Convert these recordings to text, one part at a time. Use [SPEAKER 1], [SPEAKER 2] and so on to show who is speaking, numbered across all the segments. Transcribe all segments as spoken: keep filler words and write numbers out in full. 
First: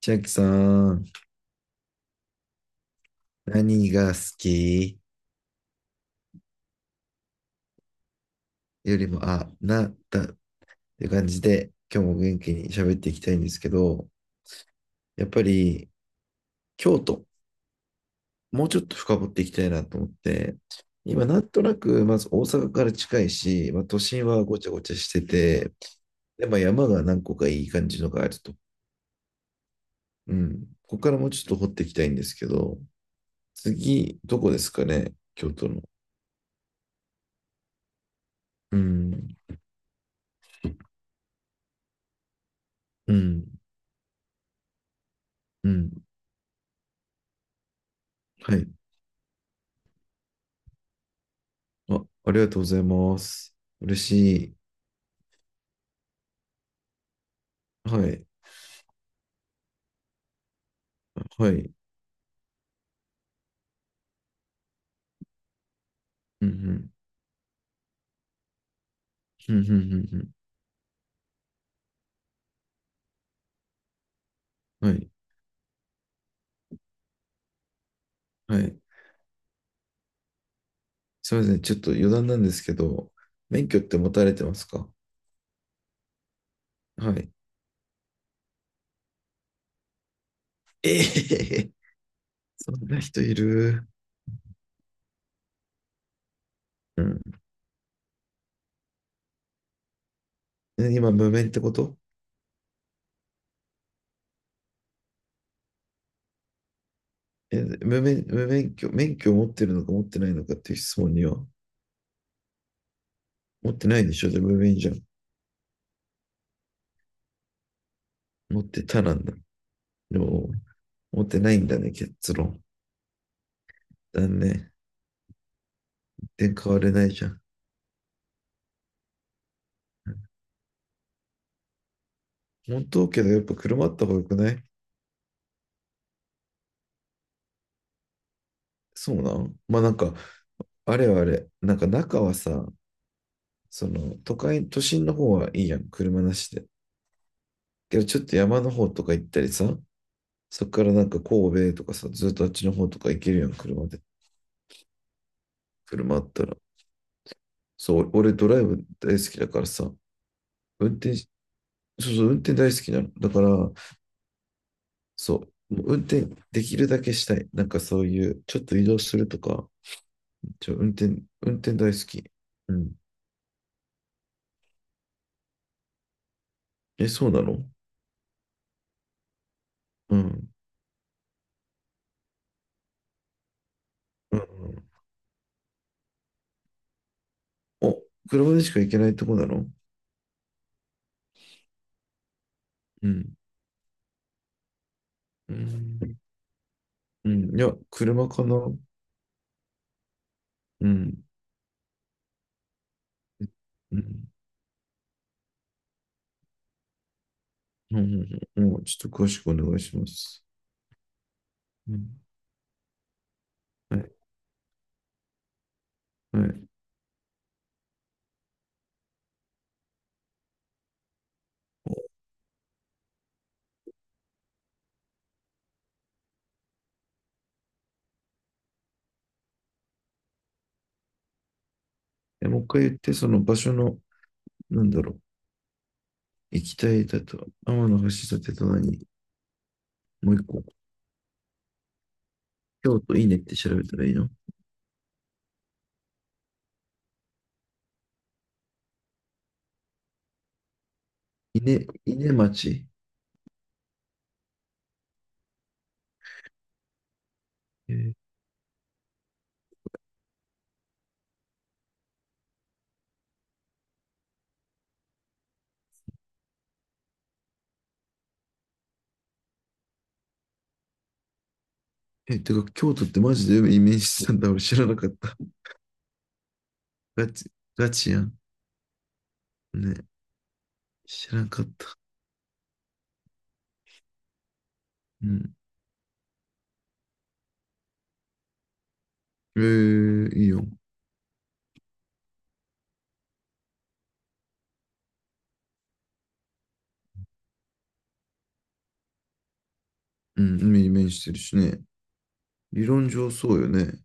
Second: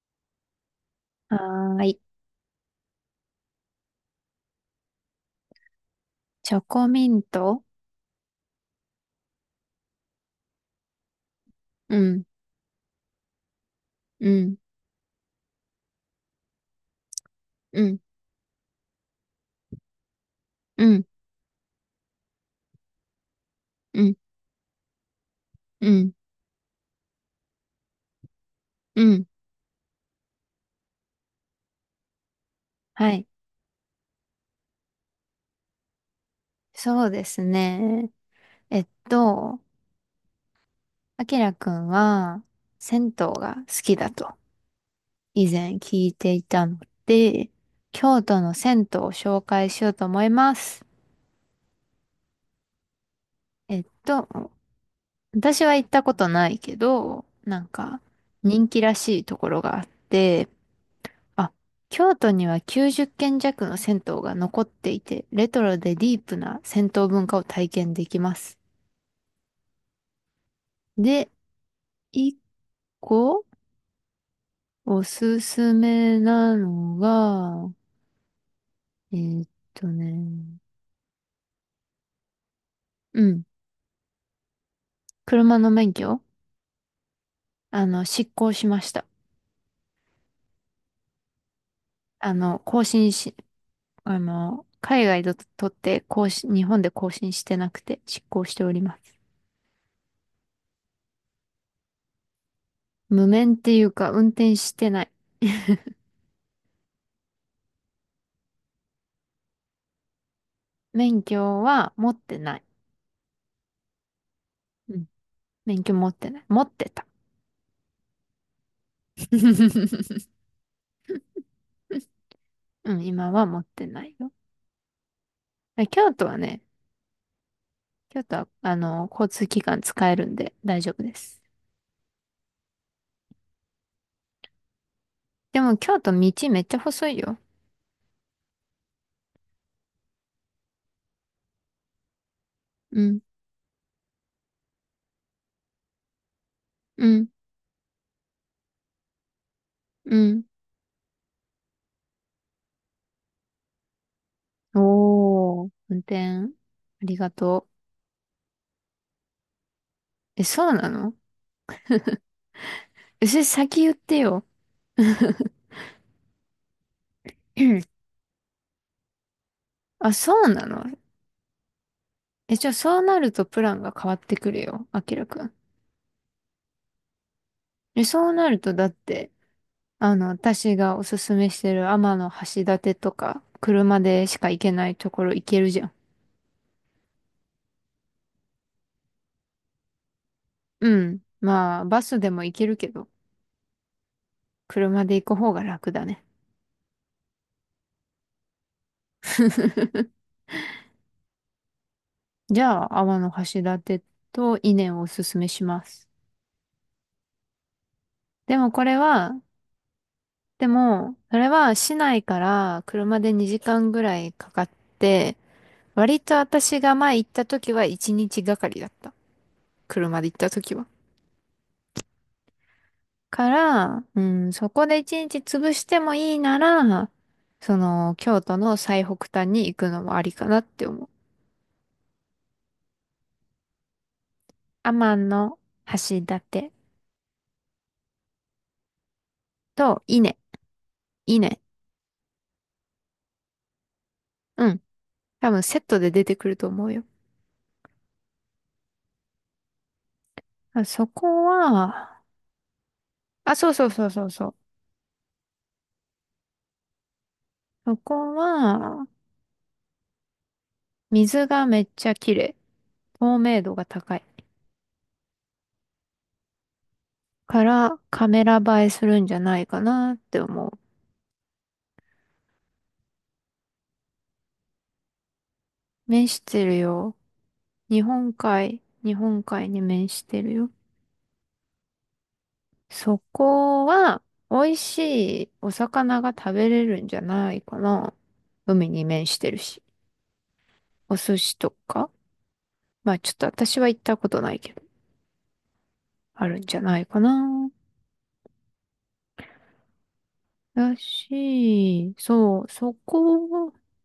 [SPEAKER 1] 千秋さん、
[SPEAKER 2] はーい。
[SPEAKER 1] 何が好き
[SPEAKER 2] チョコミント。
[SPEAKER 1] よりも、あ、な、だって感じで、
[SPEAKER 2] う
[SPEAKER 1] 今日も
[SPEAKER 2] ん、
[SPEAKER 1] 元気に喋っていきたいんですけど、
[SPEAKER 2] うん、
[SPEAKER 1] やっぱり、京都、
[SPEAKER 2] うん、
[SPEAKER 1] もうちょっと深掘っていきたいなと思って、
[SPEAKER 2] うん、
[SPEAKER 1] 今、なんとなく、まず大阪から近いし、まあ、都
[SPEAKER 2] うん、
[SPEAKER 1] 心はごちゃごちゃしてて、
[SPEAKER 2] うん、
[SPEAKER 1] で、まあ、山が何個かいい感じのがあると。
[SPEAKER 2] うん。
[SPEAKER 1] うん。ここからもうちょっと掘っていきたいんですけど、
[SPEAKER 2] はい。
[SPEAKER 1] 次、どこですかね、京都の。
[SPEAKER 2] そうですね。
[SPEAKER 1] う
[SPEAKER 2] えっ
[SPEAKER 1] ん、
[SPEAKER 2] と、あきらくんは、銭湯
[SPEAKER 1] うん、
[SPEAKER 2] が好きだと以
[SPEAKER 1] う
[SPEAKER 2] 前
[SPEAKER 1] ん。
[SPEAKER 2] 聞いていたので、京都の
[SPEAKER 1] はい。
[SPEAKER 2] 銭湯を紹介しようと思います。
[SPEAKER 1] あ、ありがとうございます。
[SPEAKER 2] えっ
[SPEAKER 1] 嬉
[SPEAKER 2] と、
[SPEAKER 1] しい。
[SPEAKER 2] 私は行ったことないけど、なんか
[SPEAKER 1] はい。
[SPEAKER 2] 人気らしいところがあって、
[SPEAKER 1] は
[SPEAKER 2] あ、
[SPEAKER 1] い。
[SPEAKER 2] 京都にはきゅうじゅっけん軒弱の銭湯が残っていて、レトロでディープ
[SPEAKER 1] うんう
[SPEAKER 2] な
[SPEAKER 1] ん。
[SPEAKER 2] 銭湯文化を体験できます。
[SPEAKER 1] うんうんうん
[SPEAKER 2] で、一個
[SPEAKER 1] うん。は
[SPEAKER 2] お
[SPEAKER 1] い。
[SPEAKER 2] すすめなのが、
[SPEAKER 1] はい。
[SPEAKER 2] えーっとね、
[SPEAKER 1] すみません。ちょっと余談なんですけど、
[SPEAKER 2] うん、
[SPEAKER 1] 免許って持たれてますか？
[SPEAKER 2] 車の免許、
[SPEAKER 1] はい。
[SPEAKER 2] あの、失効しました。
[SPEAKER 1] ええへへ。
[SPEAKER 2] あ の、
[SPEAKER 1] そ
[SPEAKER 2] 更
[SPEAKER 1] んな
[SPEAKER 2] 新
[SPEAKER 1] 人い
[SPEAKER 2] し、
[SPEAKER 1] る。
[SPEAKER 2] あの、海外で取って更新、日本で
[SPEAKER 1] う
[SPEAKER 2] 更
[SPEAKER 1] ん。
[SPEAKER 2] 新してなくて失効しております。
[SPEAKER 1] え、今、無免ってこと？
[SPEAKER 2] 無免っていうか、運転してない。
[SPEAKER 1] え、無免、無免許、免許を持ってるのか持ってないのかっていう質問
[SPEAKER 2] 免
[SPEAKER 1] には、
[SPEAKER 2] 許は持ってない。
[SPEAKER 1] 持ってないでしょ。で、じゃあ無免じゃん。
[SPEAKER 2] 免許持ってない。持ってた。
[SPEAKER 1] 持ってたなんだ。で も、持ってないんだね、結論。
[SPEAKER 2] うん、今は持ってない
[SPEAKER 1] だ
[SPEAKER 2] よ。
[SPEAKER 1] ね。
[SPEAKER 2] 京都は
[SPEAKER 1] 全
[SPEAKER 2] ね、
[SPEAKER 1] 然変われないじゃん。
[SPEAKER 2] 京都は、あの、交通機関使えるんで大丈夫です。
[SPEAKER 1] 本当？けど、やっぱ車あった方が良くない？
[SPEAKER 2] でも京都道めっちゃ細いよ。
[SPEAKER 1] そうなん？まあなんか、あれはあれ、なんか中はさ、
[SPEAKER 2] うん、
[SPEAKER 1] その都会、都心の方はいいやん、車なしで。
[SPEAKER 2] うん、
[SPEAKER 1] けどちょっと山の方とか行ったりさ、
[SPEAKER 2] うん。
[SPEAKER 1] そっからなんか神戸とかさ、ずっとあっちの方とか行けるやん、車で。
[SPEAKER 2] おー、運
[SPEAKER 1] 車
[SPEAKER 2] 転、
[SPEAKER 1] あった
[SPEAKER 2] あ
[SPEAKER 1] ら。
[SPEAKER 2] りがと
[SPEAKER 1] そう、俺ドライブ大好きだからさ、
[SPEAKER 2] う。え、そうな
[SPEAKER 1] 運
[SPEAKER 2] の？
[SPEAKER 1] 転し、そうそう、運転大好きなの。
[SPEAKER 2] え、
[SPEAKER 1] だ
[SPEAKER 2] そ
[SPEAKER 1] か
[SPEAKER 2] れ
[SPEAKER 1] ら、
[SPEAKER 2] 先言ってよ。
[SPEAKER 1] そう、もう運転できるだけしたい。なんかそう いう、ちょっと移動するとか、
[SPEAKER 2] あ、そうな
[SPEAKER 1] ちょ、
[SPEAKER 2] の？
[SPEAKER 1] 運転、運転大好き。
[SPEAKER 2] え、じゃ
[SPEAKER 1] う
[SPEAKER 2] あ
[SPEAKER 1] ん。
[SPEAKER 2] そうなるとプランが変わってくるよ、あきらくん。
[SPEAKER 1] え、そうなの？
[SPEAKER 2] え、そうなるとだって、あ
[SPEAKER 1] う
[SPEAKER 2] の、
[SPEAKER 1] ん。
[SPEAKER 2] 私がおすすめしてる天橋立とか、車で
[SPEAKER 1] う
[SPEAKER 2] し
[SPEAKER 1] ん
[SPEAKER 2] か行
[SPEAKER 1] う
[SPEAKER 2] け
[SPEAKER 1] ん。
[SPEAKER 2] ないところ行けるじゃん。
[SPEAKER 1] お、車でしか行けないとこなの？
[SPEAKER 2] うん。まあ、バスでも行けるけど、
[SPEAKER 1] うん。
[SPEAKER 2] 車で行く方
[SPEAKER 1] う
[SPEAKER 2] が楽だ
[SPEAKER 1] ん。
[SPEAKER 2] ね。
[SPEAKER 1] うん。いや、車かな。うん。うん。
[SPEAKER 2] じゃあ、天橋
[SPEAKER 1] う
[SPEAKER 2] 立
[SPEAKER 1] ん。
[SPEAKER 2] と伊根をおすすめします。
[SPEAKER 1] うん。
[SPEAKER 2] でも
[SPEAKER 1] も
[SPEAKER 2] こ
[SPEAKER 1] う
[SPEAKER 2] れ
[SPEAKER 1] ちょっと詳し
[SPEAKER 2] は、
[SPEAKER 1] くお願いします。
[SPEAKER 2] でも、それは
[SPEAKER 1] う
[SPEAKER 2] 市
[SPEAKER 1] ん。
[SPEAKER 2] 内から車でにじかん
[SPEAKER 1] は
[SPEAKER 2] ぐ
[SPEAKER 1] い。
[SPEAKER 2] らいかかって、割と
[SPEAKER 1] はい。
[SPEAKER 2] 私が前行った時はいちにちがかりだった。車で行った時は。から、うん、そこで一日潰してもいいなら、その、京都の最北端に行くのもありかなって思う。
[SPEAKER 1] え、もう一回言って、その場所の、なんだろう。
[SPEAKER 2] 天の橋
[SPEAKER 1] 行
[SPEAKER 2] 立
[SPEAKER 1] きたいだと、天橋立と何？
[SPEAKER 2] と伊
[SPEAKER 1] もう
[SPEAKER 2] 根、
[SPEAKER 1] 一個。
[SPEAKER 2] 伊根、
[SPEAKER 1] 京都稲って調べたらいいの？
[SPEAKER 2] うん。多分セットで出てくると思うよ。あそこ
[SPEAKER 1] 稲、
[SPEAKER 2] は、
[SPEAKER 1] 稲町。
[SPEAKER 2] あ、そうそうそうそうそう。
[SPEAKER 1] え
[SPEAKER 2] そ
[SPEAKER 1] ー。
[SPEAKER 2] こは水がめっちゃ綺麗。透明度が高い。からカメラ映えするんじゃないかなって思う。
[SPEAKER 1] え、てか、京都ってマジでイメージしてたんだ。俺知らなかった。
[SPEAKER 2] 面してるよ。
[SPEAKER 1] ガチ、ガ
[SPEAKER 2] 日
[SPEAKER 1] チや
[SPEAKER 2] 本
[SPEAKER 1] ん。
[SPEAKER 2] 海、日本海に
[SPEAKER 1] ね。
[SPEAKER 2] 面してるよ。
[SPEAKER 1] 知らなかった。
[SPEAKER 2] そこは美味し
[SPEAKER 1] う
[SPEAKER 2] い
[SPEAKER 1] ん。
[SPEAKER 2] お魚が食べれるんじゃないかな。海に面してる
[SPEAKER 1] え
[SPEAKER 2] し。
[SPEAKER 1] え、いいよ。
[SPEAKER 2] お寿司とか。まあちょっと私は行ったことないけど、あるんじゃないかな。
[SPEAKER 1] うん、海に
[SPEAKER 2] だ
[SPEAKER 1] 面してるしね。
[SPEAKER 2] し、そう、
[SPEAKER 1] 理
[SPEAKER 2] そ
[SPEAKER 1] 論上そうよ
[SPEAKER 2] こ、
[SPEAKER 1] ね。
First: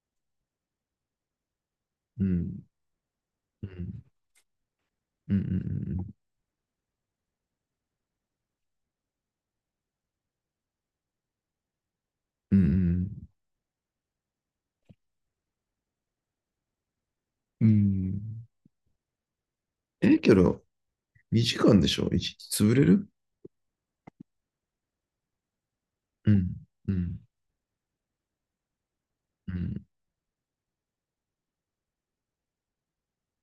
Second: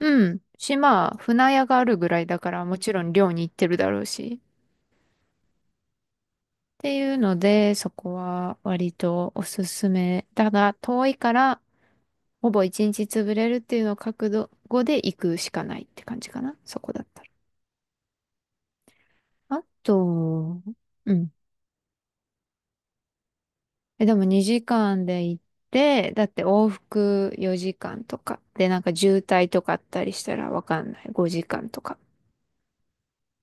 [SPEAKER 2] うん。島、船屋があるぐら
[SPEAKER 1] う
[SPEAKER 2] いだか
[SPEAKER 1] ん。
[SPEAKER 2] ら、もちろん漁に行って
[SPEAKER 1] う
[SPEAKER 2] るだろ
[SPEAKER 1] ん。
[SPEAKER 2] うし。
[SPEAKER 1] うん。
[SPEAKER 2] っていうので、そこは割とおすすめ。ただ、遠いから、ほ
[SPEAKER 1] うん。
[SPEAKER 2] ぼ
[SPEAKER 1] う
[SPEAKER 2] 一日
[SPEAKER 1] ん。
[SPEAKER 2] 潰れるっていうのを覚悟で行くしかないって感じかな。そこだったら。
[SPEAKER 1] うん。
[SPEAKER 2] あ
[SPEAKER 1] ええ、け
[SPEAKER 2] と、
[SPEAKER 1] ど、
[SPEAKER 2] うん。
[SPEAKER 1] にじかんでしょ？ いち 日潰れる？
[SPEAKER 2] え、でもにじかんで行って、だっ
[SPEAKER 1] う
[SPEAKER 2] て
[SPEAKER 1] ん。
[SPEAKER 2] 往
[SPEAKER 1] うん。
[SPEAKER 2] 復よじかんとか。で、なんか渋滞
[SPEAKER 1] う
[SPEAKER 2] とかあっ
[SPEAKER 1] ん。
[SPEAKER 2] たりしたらわかんない。ごじかんとか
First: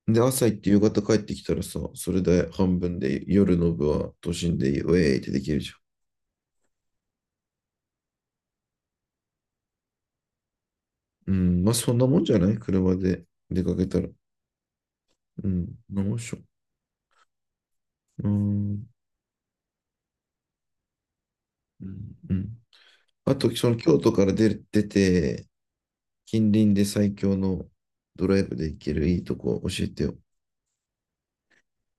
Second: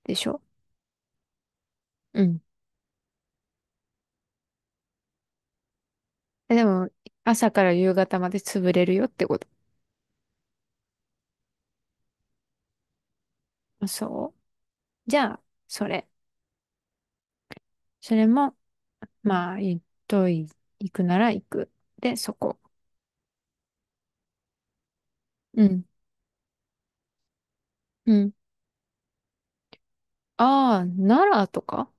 [SPEAKER 2] で
[SPEAKER 1] で、
[SPEAKER 2] しょ？
[SPEAKER 1] 朝行って夕方帰ってきたらさ、そ
[SPEAKER 2] う
[SPEAKER 1] れ
[SPEAKER 2] ん。
[SPEAKER 1] で半分で夜の部は都心でウェーイってできるじゃ
[SPEAKER 2] え、でも、朝から夕方まで潰れるよってこと。
[SPEAKER 1] ん。うん。まあ、そんなもんじゃない、車で出か
[SPEAKER 2] あ、
[SPEAKER 1] けたら。
[SPEAKER 2] そう。じゃあ、
[SPEAKER 1] うん。
[SPEAKER 2] そ
[SPEAKER 1] そんな
[SPEAKER 2] れ。
[SPEAKER 1] もんっしょ。
[SPEAKER 2] それ
[SPEAKER 1] う
[SPEAKER 2] も、
[SPEAKER 1] ん。
[SPEAKER 2] まあ、行っとい、行くなら行く。
[SPEAKER 1] う
[SPEAKER 2] で、
[SPEAKER 1] ん。
[SPEAKER 2] そ
[SPEAKER 1] うん。
[SPEAKER 2] こ。
[SPEAKER 1] あと、その京都から出る、出て、
[SPEAKER 2] うん。
[SPEAKER 1] 近隣で最強の
[SPEAKER 2] う
[SPEAKER 1] ド
[SPEAKER 2] ん。
[SPEAKER 1] ライブで行けるいいとこ教えてよ。
[SPEAKER 2] ああ、奈良とか。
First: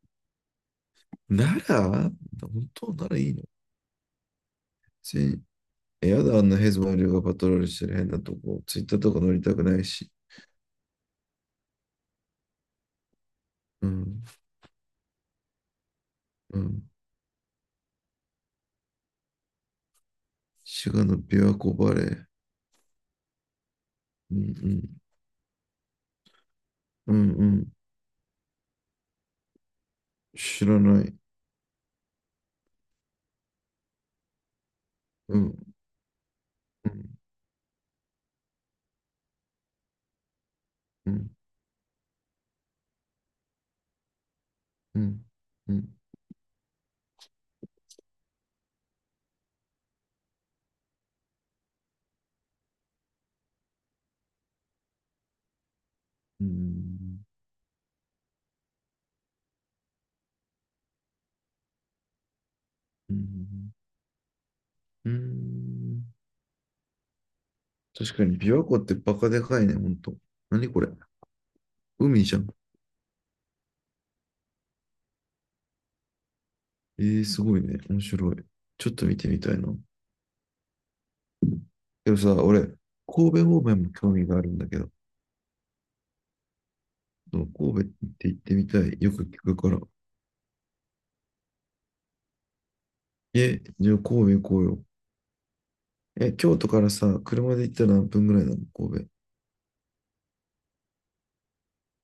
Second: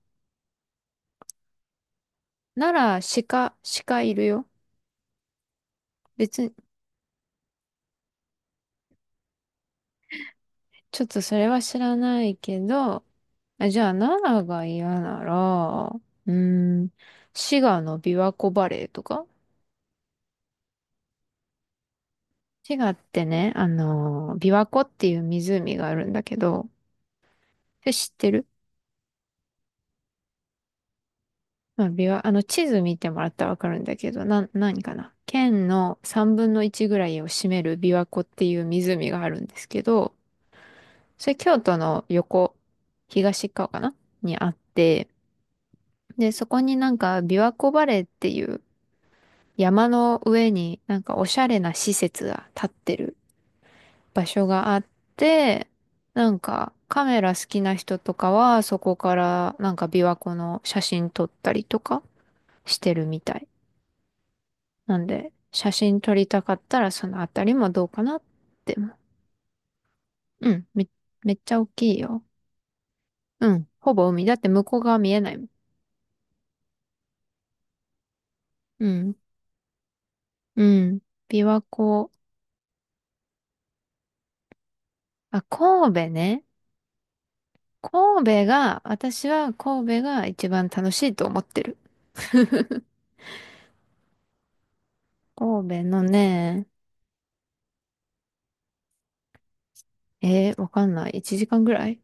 [SPEAKER 1] 奈良？本
[SPEAKER 2] 奈
[SPEAKER 1] 当
[SPEAKER 2] 良、
[SPEAKER 1] 奈良いいの？
[SPEAKER 2] 鹿、鹿いるよ。
[SPEAKER 1] え、やだ、あ
[SPEAKER 2] 別
[SPEAKER 1] ん
[SPEAKER 2] に、
[SPEAKER 1] なヘズマリオがパトロールしてる変なとこ。ツイッターとか乗りたくないし。
[SPEAKER 2] ちょっとそれは知らないけど、あ、じ
[SPEAKER 1] う
[SPEAKER 2] ゃあ、奈
[SPEAKER 1] ん、
[SPEAKER 2] 良が嫌なら、うー
[SPEAKER 1] う
[SPEAKER 2] ん、
[SPEAKER 1] ん。
[SPEAKER 2] 滋賀の琵琶湖バレーとか。
[SPEAKER 1] 滋賀の琵琶湖バレー。
[SPEAKER 2] 滋賀ってね、あ
[SPEAKER 1] う
[SPEAKER 2] のー、琵琶湖
[SPEAKER 1] ん、
[SPEAKER 2] っていう湖があるんだけど、
[SPEAKER 1] うん、うん、うん。
[SPEAKER 2] それ知ってる？
[SPEAKER 1] 知らない。
[SPEAKER 2] まあ、琵琶、あの、地図見てもらったらわかるんだけど、な、何かな
[SPEAKER 1] う
[SPEAKER 2] 県
[SPEAKER 1] ん、
[SPEAKER 2] のさんぶんのいち
[SPEAKER 1] う
[SPEAKER 2] ぐら
[SPEAKER 1] ん、
[SPEAKER 2] いを占める琵琶湖っていう湖があるんですけど、
[SPEAKER 1] う
[SPEAKER 2] そ
[SPEAKER 1] ん、
[SPEAKER 2] れ京都の横、東側かなにあっ
[SPEAKER 1] う
[SPEAKER 2] て、
[SPEAKER 1] ん、うん、
[SPEAKER 2] で、そこになんか琵琶湖バレーっていう山の上になんかおしゃれな施設が建ってる場所があって、なん
[SPEAKER 1] う
[SPEAKER 2] かカメ
[SPEAKER 1] ん、
[SPEAKER 2] ラ好きな人とかはそこからなんか琵琶湖の写真撮ったりとかしてる
[SPEAKER 1] う
[SPEAKER 2] みたい。
[SPEAKER 1] ん。
[SPEAKER 2] なん
[SPEAKER 1] う
[SPEAKER 2] で写真
[SPEAKER 1] ん。
[SPEAKER 2] 撮りたかったらそのあたりもどうかな
[SPEAKER 1] 確
[SPEAKER 2] っ
[SPEAKER 1] かに琵琶
[SPEAKER 2] て。
[SPEAKER 1] 湖ってバカでかいね、ほんと。
[SPEAKER 2] うん、
[SPEAKER 1] 何こ
[SPEAKER 2] め、
[SPEAKER 1] れ？
[SPEAKER 2] めっちゃ大きいよ。
[SPEAKER 1] 海じゃん。
[SPEAKER 2] うん、ほぼ海。だって向こう側見えないもん。
[SPEAKER 1] ええ、すごいね。面白い。
[SPEAKER 2] う
[SPEAKER 1] ちょっと
[SPEAKER 2] ん、
[SPEAKER 1] 見てみたいな。
[SPEAKER 2] うん。琵琶湖。
[SPEAKER 1] でもさ、俺、神戸方面も興味があるんだけど、
[SPEAKER 2] あ、神戸ね。
[SPEAKER 1] そう、神戸っ
[SPEAKER 2] 神
[SPEAKER 1] て行っ
[SPEAKER 2] 戸
[SPEAKER 1] てみた
[SPEAKER 2] が、
[SPEAKER 1] い。よく
[SPEAKER 2] 私
[SPEAKER 1] 聞
[SPEAKER 2] は
[SPEAKER 1] くから。
[SPEAKER 2] 神戸が一番楽しいと思ってる。
[SPEAKER 1] え、じゃあ神戸行こうよ。
[SPEAKER 2] 神戸の
[SPEAKER 1] え、京
[SPEAKER 2] ね、
[SPEAKER 1] 都からさ、車で行ったら何分ぐらいなの、神戸。
[SPEAKER 2] えー、わかんない。いちじかんぐらい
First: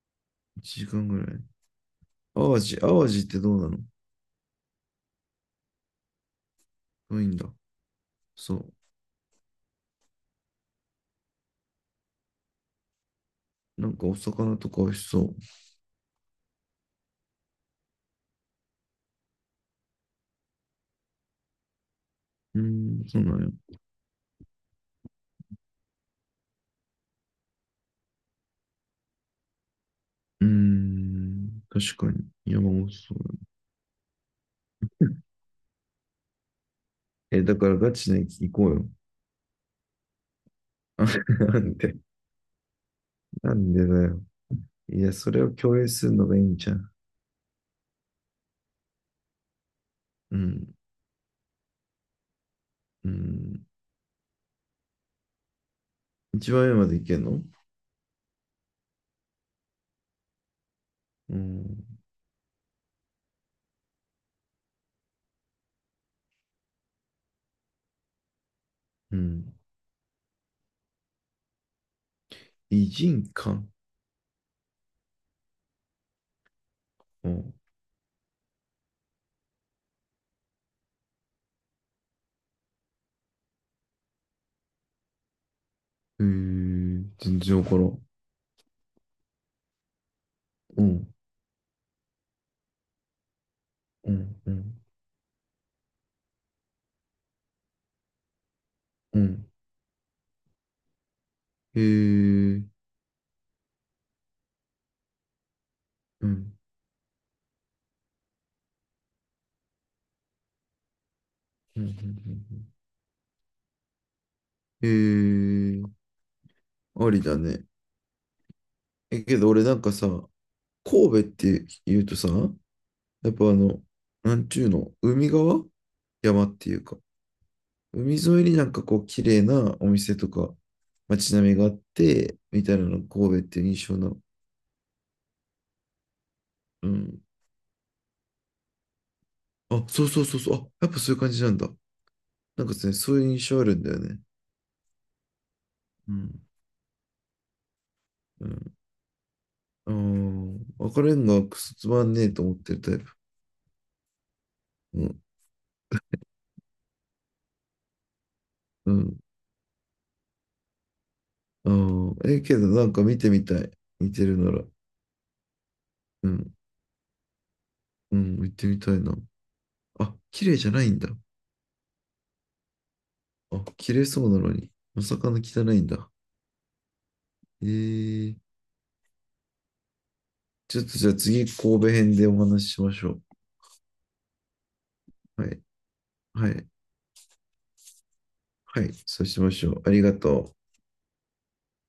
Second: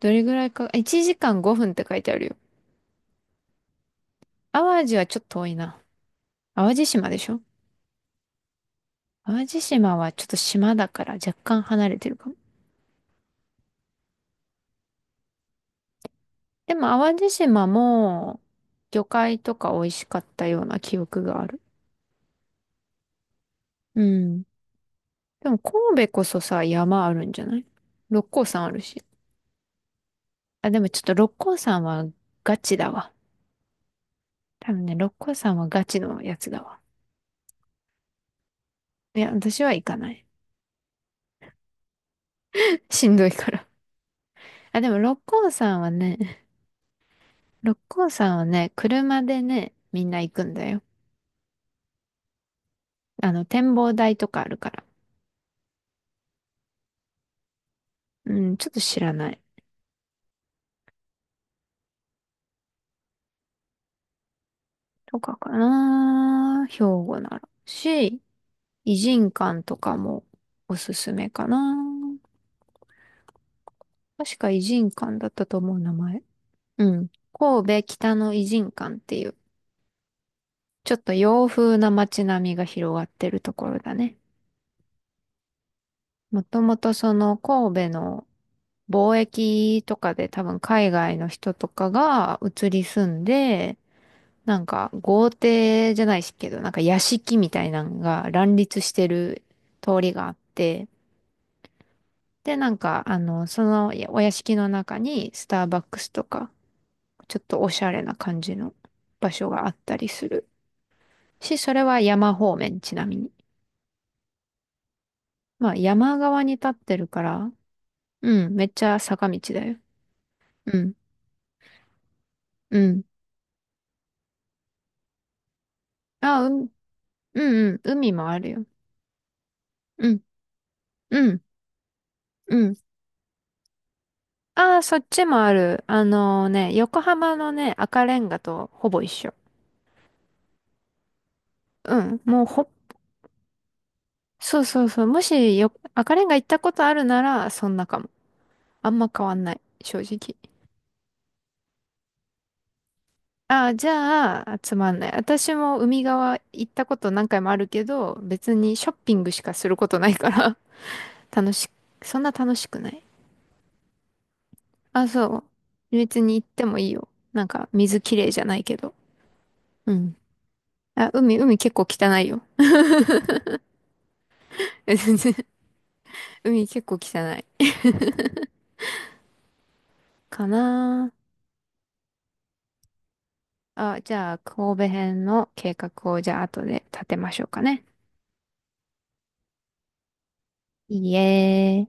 [SPEAKER 2] どれぐらいか、
[SPEAKER 1] 1時
[SPEAKER 2] 1
[SPEAKER 1] 間ぐらい。
[SPEAKER 2] 時間ごふんって書いてあるよ。
[SPEAKER 1] 淡路、淡路ってどうなの？
[SPEAKER 2] 淡路はちょっと遠いな。淡路島で
[SPEAKER 1] 遠い
[SPEAKER 2] し
[SPEAKER 1] ん
[SPEAKER 2] ょ？
[SPEAKER 1] だ。そう。
[SPEAKER 2] 淡路島はちょっと島だから若干離れてるかも。
[SPEAKER 1] なんかお魚とか美味しそう。
[SPEAKER 2] でも淡路島も魚介とか美味しかったような記憶がある。
[SPEAKER 1] うーん、そうなんや。
[SPEAKER 2] うん。でも神戸こそさ、山あるんじゃない？六甲山あるし。
[SPEAKER 1] うー
[SPEAKER 2] あ、でもちょっと六甲
[SPEAKER 1] ん、
[SPEAKER 2] 山
[SPEAKER 1] 確
[SPEAKER 2] は
[SPEAKER 1] かに。
[SPEAKER 2] ガ
[SPEAKER 1] 山
[SPEAKER 2] チ
[SPEAKER 1] も美
[SPEAKER 2] だ
[SPEAKER 1] 味し
[SPEAKER 2] わ。
[SPEAKER 1] そうだ。
[SPEAKER 2] 多分ね、六甲山はガチのやつだわ。
[SPEAKER 1] え、だからガチで行こうよ。
[SPEAKER 2] いや、私は行かない。
[SPEAKER 1] なんで、
[SPEAKER 2] しんどいか
[SPEAKER 1] な
[SPEAKER 2] ら。
[SPEAKER 1] んでだよ。
[SPEAKER 2] あ、でも
[SPEAKER 1] いや、
[SPEAKER 2] 六
[SPEAKER 1] それ
[SPEAKER 2] 甲
[SPEAKER 1] を共
[SPEAKER 2] 山
[SPEAKER 1] 有
[SPEAKER 2] は
[SPEAKER 1] するのがいい
[SPEAKER 2] ね、
[SPEAKER 1] んじゃん。
[SPEAKER 2] 六甲山はね、車でね、みんな行
[SPEAKER 1] う
[SPEAKER 2] くんだ
[SPEAKER 1] ん。
[SPEAKER 2] よ。
[SPEAKER 1] う
[SPEAKER 2] あの、
[SPEAKER 1] ん。
[SPEAKER 2] 展望台とかあるから。
[SPEAKER 1] 一番上までいけんの？
[SPEAKER 2] うん、ちょっと知らない。
[SPEAKER 1] うん。
[SPEAKER 2] とかかな。兵庫なら。し、異
[SPEAKER 1] う
[SPEAKER 2] 人
[SPEAKER 1] ん。
[SPEAKER 2] 館とかもおすすめかな。
[SPEAKER 1] 偉人館。
[SPEAKER 2] 確か異人館だったと思う名前。うん。
[SPEAKER 1] うん。
[SPEAKER 2] 神戸北の異人館っていう、ちょっと洋風な街並みが広がってるところだね。
[SPEAKER 1] へ
[SPEAKER 2] もともと
[SPEAKER 1] え、
[SPEAKER 2] その
[SPEAKER 1] 全然わから
[SPEAKER 2] 神戸
[SPEAKER 1] ん。
[SPEAKER 2] の貿易とかで多分
[SPEAKER 1] う
[SPEAKER 2] 海
[SPEAKER 1] ん。
[SPEAKER 2] 外の人とかが移り住んで、
[SPEAKER 1] うん。う
[SPEAKER 2] なん
[SPEAKER 1] ん。
[SPEAKER 2] か豪邸じゃないしけど、なんか屋敷みたいなのが乱立して
[SPEAKER 1] う
[SPEAKER 2] る
[SPEAKER 1] ん。
[SPEAKER 2] 通りがあって、
[SPEAKER 1] へ
[SPEAKER 2] で、
[SPEAKER 1] え、
[SPEAKER 2] なんかあの、そのお屋敷の中にスターバックスと
[SPEAKER 1] うん。う
[SPEAKER 2] か、
[SPEAKER 1] ん。
[SPEAKER 2] ちょっとおしゃれな感じの場所があったりするし、そ
[SPEAKER 1] う
[SPEAKER 2] れ
[SPEAKER 1] んうんう
[SPEAKER 2] は山方
[SPEAKER 1] ん。
[SPEAKER 2] 面ちなみに。
[SPEAKER 1] へ
[SPEAKER 2] まあ
[SPEAKER 1] え、
[SPEAKER 2] 山側に立ってる
[SPEAKER 1] あ
[SPEAKER 2] か
[SPEAKER 1] りだ
[SPEAKER 2] ら、
[SPEAKER 1] ね。
[SPEAKER 2] うん、めっちゃ
[SPEAKER 1] え、
[SPEAKER 2] 坂
[SPEAKER 1] け
[SPEAKER 2] 道
[SPEAKER 1] ど俺
[SPEAKER 2] だ
[SPEAKER 1] な
[SPEAKER 2] よ。
[SPEAKER 1] んかさ、
[SPEAKER 2] うん、
[SPEAKER 1] 神戸って言うとさ、
[SPEAKER 2] うん。
[SPEAKER 1] やっぱあの、なんちゅうの、海側？
[SPEAKER 2] あ、
[SPEAKER 1] 山
[SPEAKER 2] う
[SPEAKER 1] っ
[SPEAKER 2] ん、
[SPEAKER 1] ていうか、
[SPEAKER 2] うん、うん、海
[SPEAKER 1] 海沿
[SPEAKER 2] もある
[SPEAKER 1] いにな
[SPEAKER 2] よ。
[SPEAKER 1] んかこう、綺麗なお
[SPEAKER 2] う
[SPEAKER 1] 店
[SPEAKER 2] ん、
[SPEAKER 1] とか、
[SPEAKER 2] う
[SPEAKER 1] 街
[SPEAKER 2] ん、
[SPEAKER 1] 並みがあって、
[SPEAKER 2] う
[SPEAKER 1] みた
[SPEAKER 2] ん。
[SPEAKER 1] いなのが神戸っていう印象の。
[SPEAKER 2] ああ、そっちもある。あのね、
[SPEAKER 1] う
[SPEAKER 2] 横
[SPEAKER 1] ん。
[SPEAKER 2] 浜のね、赤レンガとほぼ一緒。
[SPEAKER 1] あ、そうそうそうそう。あ、やっぱそういう感じなんだ。
[SPEAKER 2] うん、もう
[SPEAKER 1] なん
[SPEAKER 2] ほ、
[SPEAKER 1] かですね、そういう印象あるんだよね。
[SPEAKER 2] そうそうそう。もしよ、
[SPEAKER 1] う
[SPEAKER 2] 赤レンガ
[SPEAKER 1] ん。
[SPEAKER 2] 行ったことあるなら、そんなかも。
[SPEAKER 1] う
[SPEAKER 2] あんま変わんない、正直。
[SPEAKER 1] ん。ああ、赤レンガがクソつまんねえと思ってるタイプ。
[SPEAKER 2] ああ、じゃあ、つまん
[SPEAKER 1] う
[SPEAKER 2] ない。
[SPEAKER 1] ん。
[SPEAKER 2] 私も海側行ったこと何回もあるけど、別にショッピング
[SPEAKER 1] う
[SPEAKER 2] しかすることないから、楽し、
[SPEAKER 1] ん。あ
[SPEAKER 2] そん
[SPEAKER 1] あ、
[SPEAKER 2] な
[SPEAKER 1] ええ、
[SPEAKER 2] 楽
[SPEAKER 1] け
[SPEAKER 2] し
[SPEAKER 1] ど
[SPEAKER 2] く
[SPEAKER 1] な
[SPEAKER 2] な
[SPEAKER 1] ん
[SPEAKER 2] い。
[SPEAKER 1] か見てみたい。似てるなら。
[SPEAKER 2] あ、そう。別
[SPEAKER 1] う
[SPEAKER 2] に行っ
[SPEAKER 1] ん。
[SPEAKER 2] てもいいよ。なんか、水き
[SPEAKER 1] う
[SPEAKER 2] れい
[SPEAKER 1] ん。
[SPEAKER 2] じゃ
[SPEAKER 1] 行っ
[SPEAKER 2] ない
[SPEAKER 1] て
[SPEAKER 2] け
[SPEAKER 1] みた
[SPEAKER 2] ど。
[SPEAKER 1] いな。
[SPEAKER 2] う
[SPEAKER 1] あ、
[SPEAKER 2] ん。
[SPEAKER 1] 綺麗じゃないんだ。
[SPEAKER 2] あ、海、海結構汚いよ。
[SPEAKER 1] あ、綺麗そうなのに。まさかの 汚いんだ。
[SPEAKER 2] 海結構汚い
[SPEAKER 1] ええ。
[SPEAKER 2] か
[SPEAKER 1] ちょっとじゃ
[SPEAKER 2] な
[SPEAKER 1] あ次、神戸編でお話ししましょう。
[SPEAKER 2] あ。じゃあ、神戸編
[SPEAKER 1] は
[SPEAKER 2] の
[SPEAKER 1] い。
[SPEAKER 2] 計画をじゃあ
[SPEAKER 1] は
[SPEAKER 2] 後
[SPEAKER 1] い。
[SPEAKER 2] で立てましょうかね。
[SPEAKER 1] はい。そうしましょう。ありがとう。
[SPEAKER 2] いいえ。